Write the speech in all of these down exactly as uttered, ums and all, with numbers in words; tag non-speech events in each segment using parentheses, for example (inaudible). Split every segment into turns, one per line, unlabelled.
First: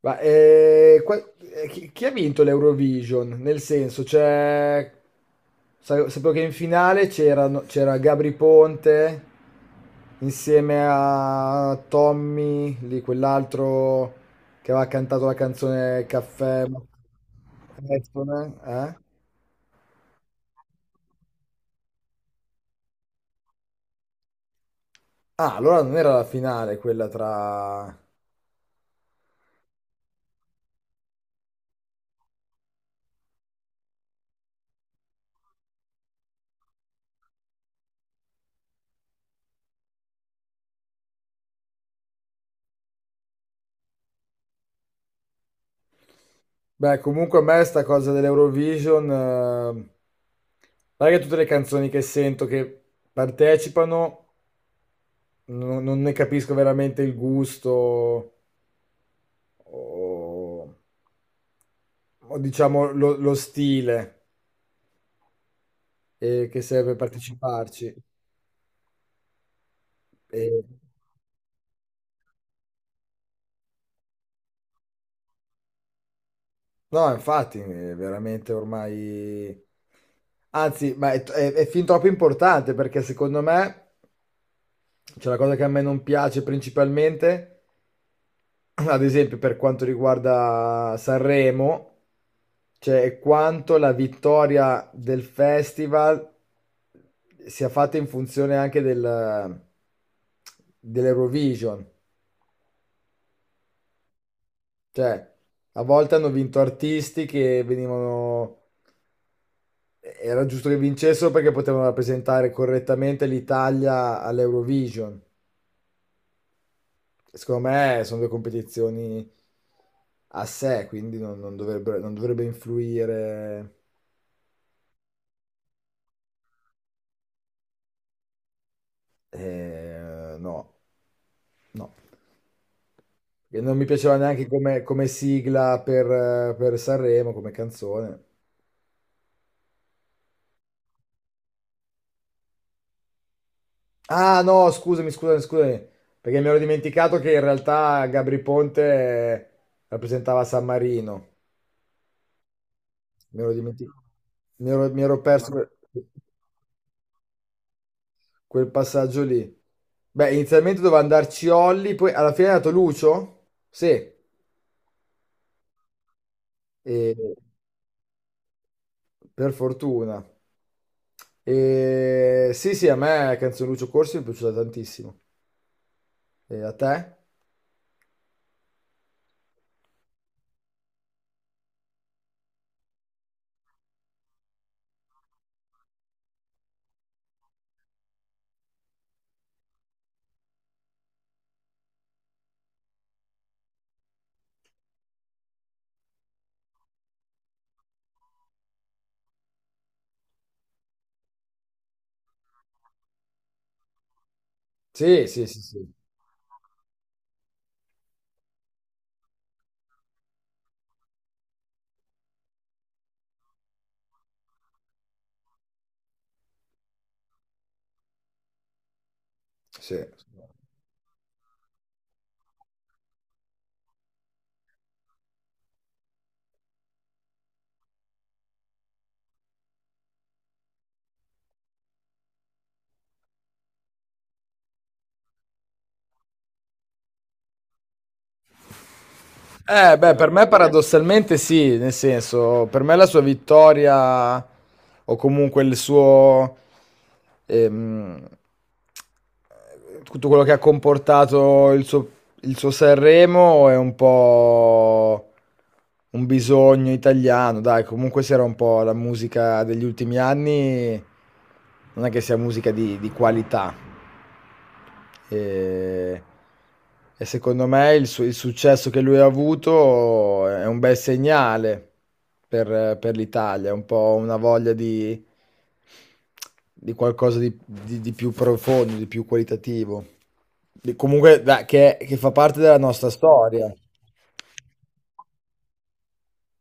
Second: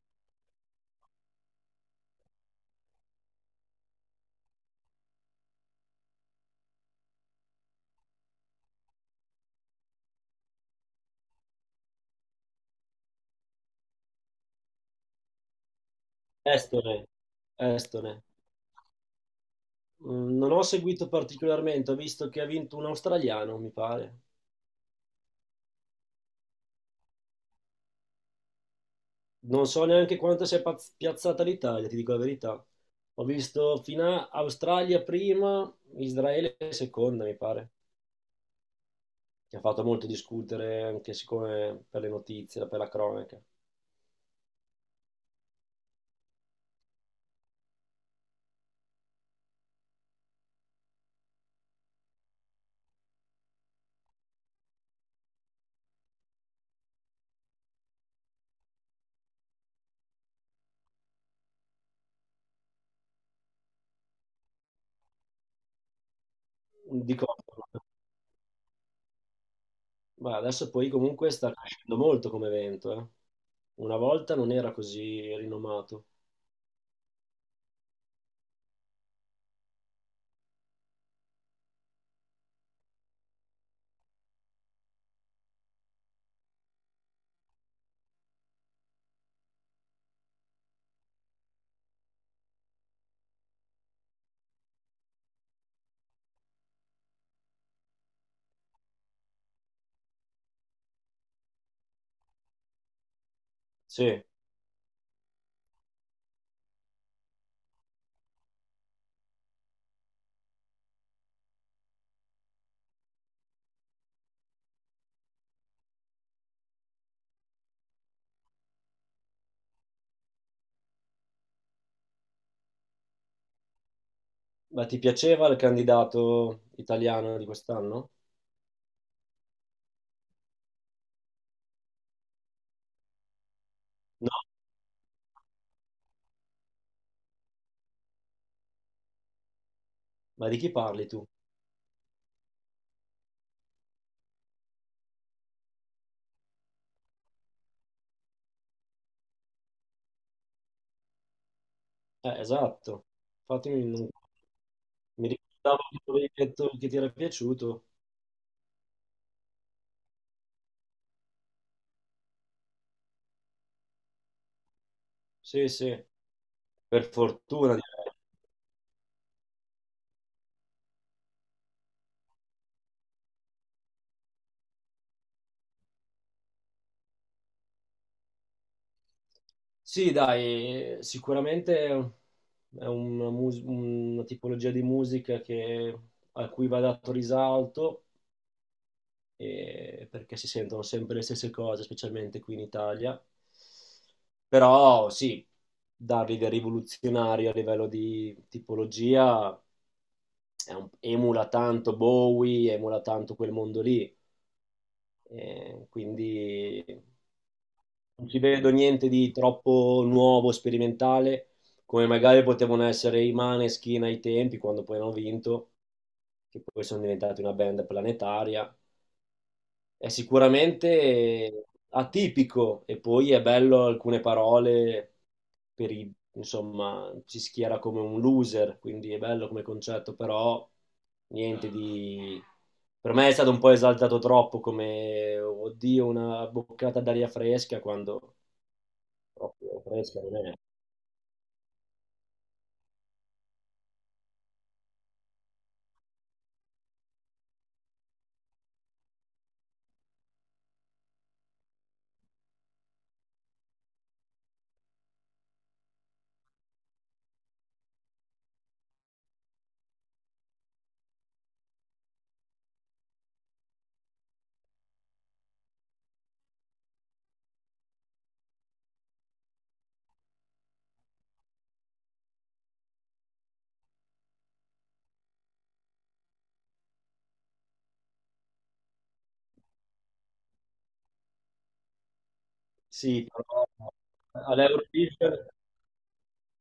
Ma eh, qua- eh, chi, chi ha vinto l'Eurovision? Nel senso, cioè, sa- sapevo che in finale c'erano- c'era Gabri Ponte insieme a Tommy, lì quell'altro che aveva cantato la canzone Caffè.
Estone, Estone.
Eh?
Mm, Non ho seguito particolarmente, ho visto che ha vinto un australiano, mi pare.
Ah, allora non era la finale quella tra...
Non so neanche quanto si è paz- piazzata l'Italia, ti dico la verità. Ho visto fino a Australia prima, Israele seconda, mi pare, che ha fatto molto discutere anche siccome per le notizie, per la cronaca.
Beh, comunque a me sta cosa dell'Eurovision, eh, non è che tutte le canzoni che sento che partecipano non, non ne capisco veramente il gusto o, o diciamo lo, lo stile eh, che serve per
Di contro.
parteciparci.
Ma
E-
adesso poi comunque sta crescendo molto come evento, eh. Una volta non era così rinomato.
no, infatti, è veramente ormai... Anzi, ma è, è- è fin troppo importante perché secondo me c'è la cosa che a me non piace principalmente, ad esempio, per quanto riguarda Sanremo, cioè quanto la vittoria del festival sia fatta in funzione anche del, dell'Eurovision.
Sì.
Cioè, a volte hanno vinto artisti che venivano... Era giusto che vincessero perché potevano rappresentare correttamente l'Italia all'Eurovision. Secondo me sono due competizioni a sé, quindi non, non dovrebbe, non dovrebbe influire.
Ma ti piaceva il candidato italiano di quest'anno?
Eh, no, no. E non mi piaceva
No,
neanche come, come sigla per, eh, per Sanremo, come canzone.
ma di chi parli tu?
Ah, no, scusami, scusami, scusami, perché mi ero dimenticato che in realtà Gabri Ponte eh, rappresentava San Marino.
Eh, esatto.
Mi ero dimenti-
Fatemi un...
mi ero- Mi ero
Mi
perso quel
ricordavo che tu avevi detto che ti era piaciuto.
quel passaggio lì. Beh, inizialmente doveva andarci Olli, poi alla fine è andato Lucio? Sì,
Sì, sì, per
e-
fortuna, direi.
per fortuna. E... Sì, sì, a me Canzone Lucio Corsi mi è piaciuta tantissimo. E a te?
Sì, dai, sicuramente è una, mus- una tipologia di musica che a cui va dato risalto, eh, perché si sentono sempre le stesse cose, specialmente qui in Italia. Però sì, dargli del rivoluzionario a livello di tipologia è un- emula tanto Bowie, emula tanto quel mondo lì,
Sì, sì, sì,
eh,
sì.
quindi non ci vedo niente di troppo nuovo, sperimentale, come magari potevano essere i Maneskin ai tempi, quando poi hanno vinto, che poi sono diventati una band planetaria.
Sì,
È
sì.
sicuramente atipico e poi è bello alcune parole per i, insomma, ci schiera come un loser, quindi è bello come concetto, però niente di... Per me è stato un po' esaltato troppo come, oddio, una boccata d'aria fresca quando proprio
Eh, beh,
fresca
per me
non è.
paradossalmente sì, nel senso, per me la sua vittoria o comunque il suo... ehm, tutto quello che ha comportato il suo, il suo Sanremo è un po' un bisogno italiano, dai, comunque se era un po' la musica degli ultimi anni, non è che sia musica di, di qualità, e, e secondo me il, su- il successo che lui ha avuto è un bel segnale per, per l'Italia, è un po' una voglia di, di qualcosa di, di- di più profondo, di più qualitativo. Di- comunque, dai, che, che fa parte della nostra
Sì, però
storia.
all'Eurovision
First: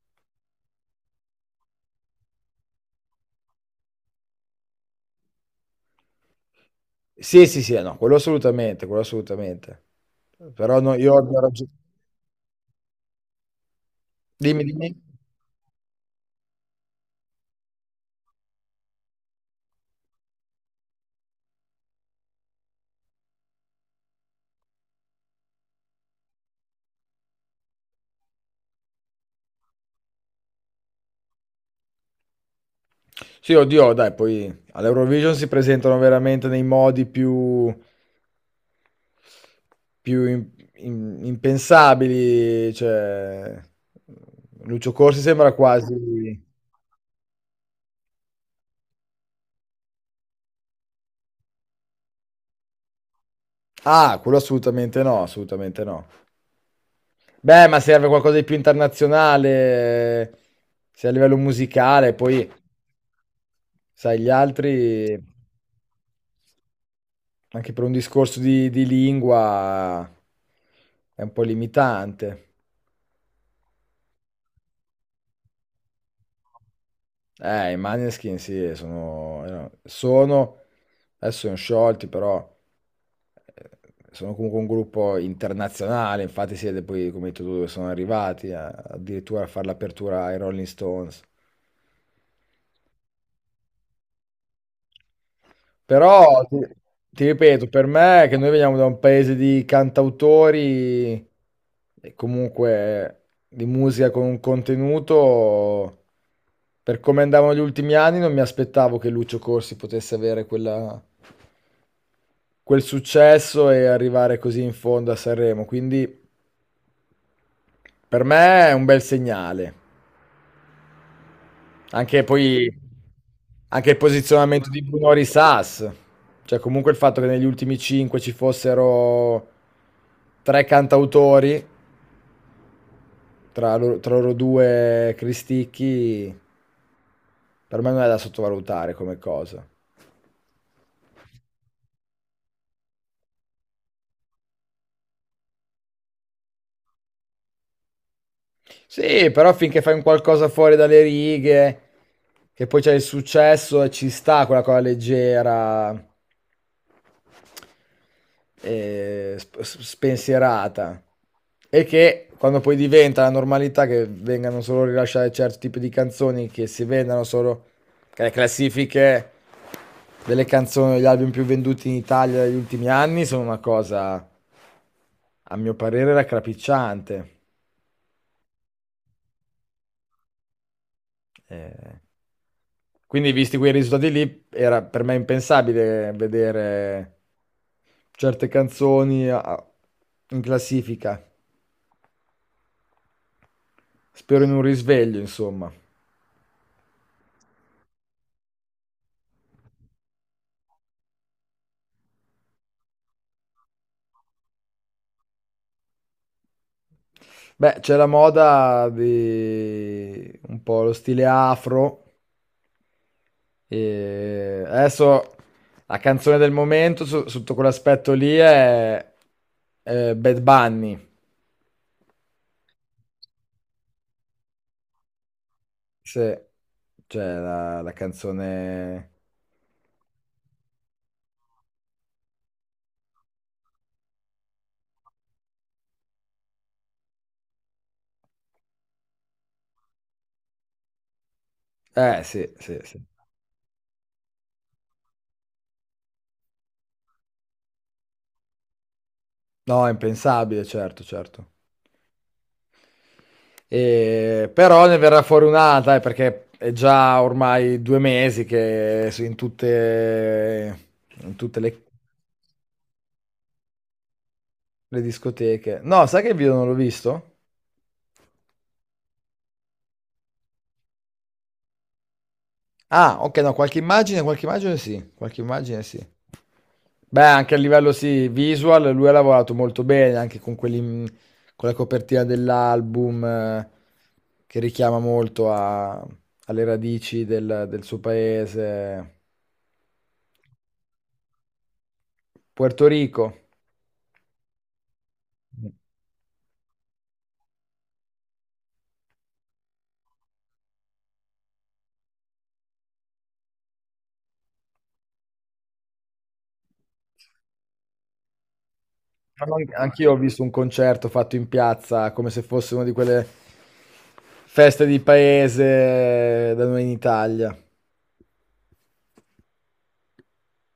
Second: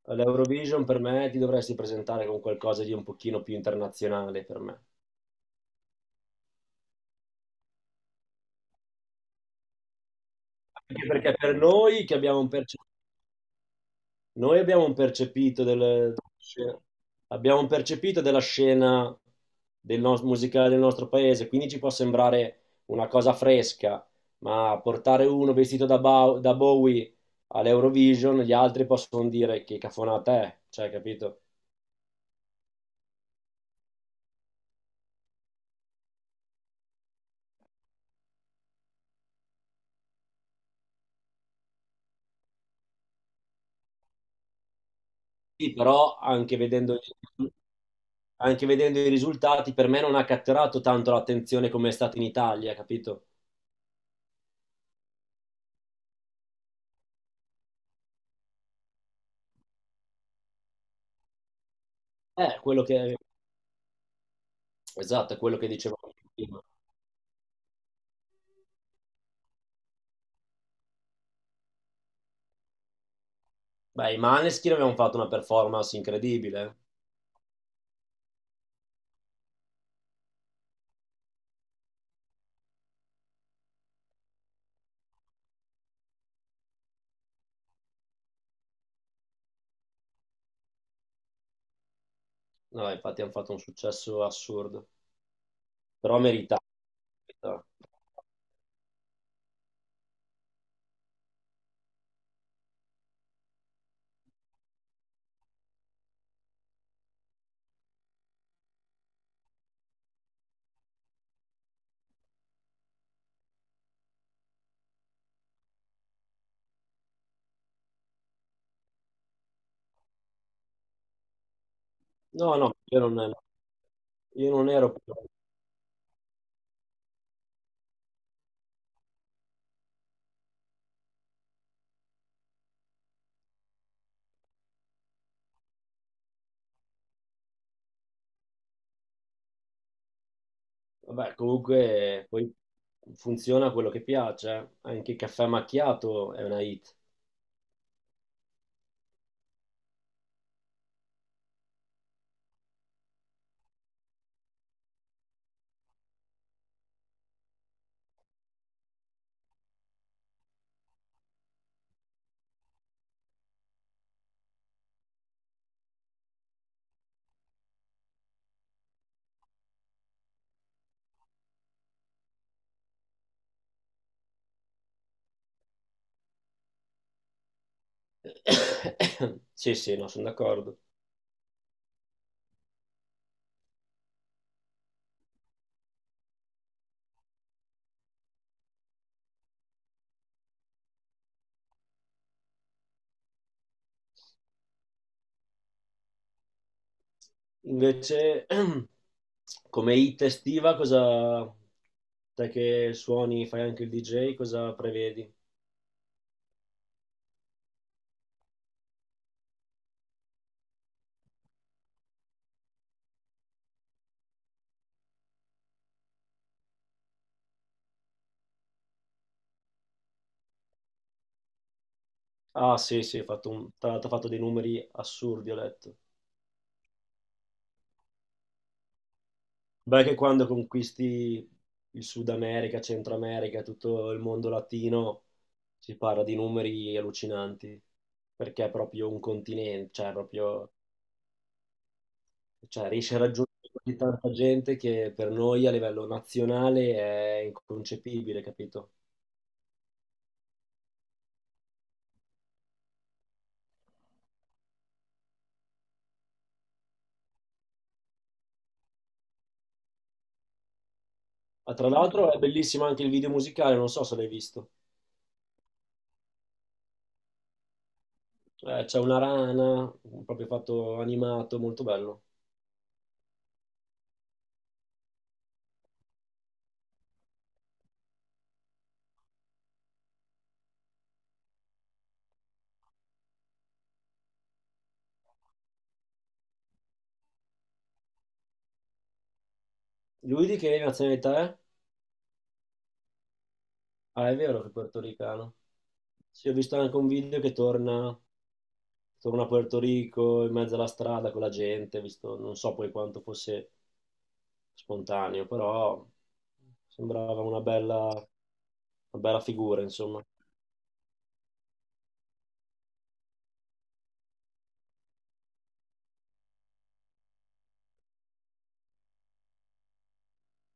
all'Eurovision per me ti dovresti presentare con qualcosa di un pochino più internazionale per me.
Sì, sì, sì, no, quello assolutamente, quello assolutamente. Però no,
Anche
io ho
perché per
ragione.
noi che abbiamo un perce- noi
Dimmi,
abbiamo un
dimmi.
percepito del- abbiamo un percepito della scena del nos- musicale del nostro paese, quindi ci può sembrare una cosa fresca, ma portare uno vestito da, Bow- da Bowie all'Eurovision, gli altri possono dire che cafonata è, cioè, capito?
Sì, oddio, dai, poi all'Eurovision si presentano veramente nei modi più, più im- im- impensabili, cioè Lucio Corsi sembra
Sì, però
quasi...
anche vedendo, anche vedendo i risultati, per me non ha catturato tanto l'attenzione come è stato in Italia, capito?
Ah, quello assolutamente no, assolutamente no. Beh, ma serve qualcosa di più internazionale, eh, sia a livello musicale, poi,
Eh, quello che,
sai, gli altri,
esatto, è quello che dicevo prima.
anche per un discorso di, di lingua, è un po' limitante.
Beh, i Maneskin avevano fatto una performance incredibile.
Eh, I Maneskin sì, sono, erano- sono, adesso sono sciolti, però eh, sono comunque un gruppo internazionale, infatti siete poi, come hai detto tu, dove sono arrivati, a- addirittura a fare l'apertura ai Rolling Stones.
No, infatti hanno fatto un successo assurdo, però
Però, ti,
meritato.
ti ripeto, per me, che noi veniamo da un paese di cantautori e comunque di musica con un contenuto, per come andavano gli ultimi anni, non mi aspettavo che Lucio Corsi potesse avere quella quel successo e arrivare così in fondo a Sanremo. Quindi per me è un bel segnale. Anche
No, no,
poi
io non ero,
anche il
io non
posizionamento di
ero-
Bruno Risas, cioè comunque il fatto che negli ultimi cinque ci fossero tre cantautori, tra loro, tra loro due Cristicchi, per me non è da sottovalutare come cosa.
Vabbè, comunque poi funziona quello che piace, eh. Anche il caffè macchiato è una hit.
Sì, però finché fai un qualcosa fuori dalle righe, che poi c'è il successo e ci sta quella cosa leggera, eh, sp- s- spensierata, e che quando poi diventa la normalità che vengano solo rilasciate certi tipi di canzoni che si vendano solo, che le classifiche delle canzoni degli album più venduti in Italia negli ultimi anni sono una cosa a mio parere raccapricciante.
(coughs) Sì, sì, no, sono d'accordo.
Eh, quindi visti quei risultati lì era per me impensabile vedere certe canzoni a- in classifica. Spero in un risveglio, insomma.
Invece, (clears throat) come hit estiva, cosa... Te che suoni, fai anche il D J, cosa prevedi?
Beh, c'è la moda di un po' lo stile afro. E adesso la canzone del momento su- sotto quell'aspetto lì è, è Bad Bunny.
Ah, sì, sì, ho fatto un- tra l'altro ho fatto dei numeri assurdi, ho letto.
Sì, cioè la, la canzone...
Beh, che quando conquisti il Sud America, Centro America, tutto il mondo latino, si parla di numeri allucinanti, perché è proprio un continente, cioè proprio,
Eh, sì, sì,
cioè
sì.
riesce a raggiungere così tanta gente che per noi a livello nazionale è inconcepibile, capito?
No, è impensabile, certo, certo. E- Però ne verrà fuori un'altra, eh, perché è già ormai due mesi che su- in tutte, in tutte
Ah,
le...
tra l'altro è bellissimo anche il video musicale, non so se l'hai visto.
Le discoteche. No, sai che il video non l'ho visto?
Eh, c'è una rana, proprio fatto animato, molto bello.
Ah, ok, no, qualche immagine, qualche immagine sì, qualche immagine sì. Beh, anche a livello sì, visual, lui ha lavorato molto bene, anche con quelli, mm, con la copertina dell'album, eh, che richiama molto a- alle radici del, del suo paese,
Lui di che nazionalità è?
Puerto Rico.
Ah, è vero che è portoricano. Sì, ho visto anche un video che torna, torna a Puerto Rico in mezzo alla strada con la gente, ho visto, non so poi quanto fosse spontaneo, però sembrava una bella, una bella
Fanno anche-
figura,
Anch'io ho
insomma.
visto un concerto fatto in piazza, come se fosse una di quelle feste di paese da noi in Italia.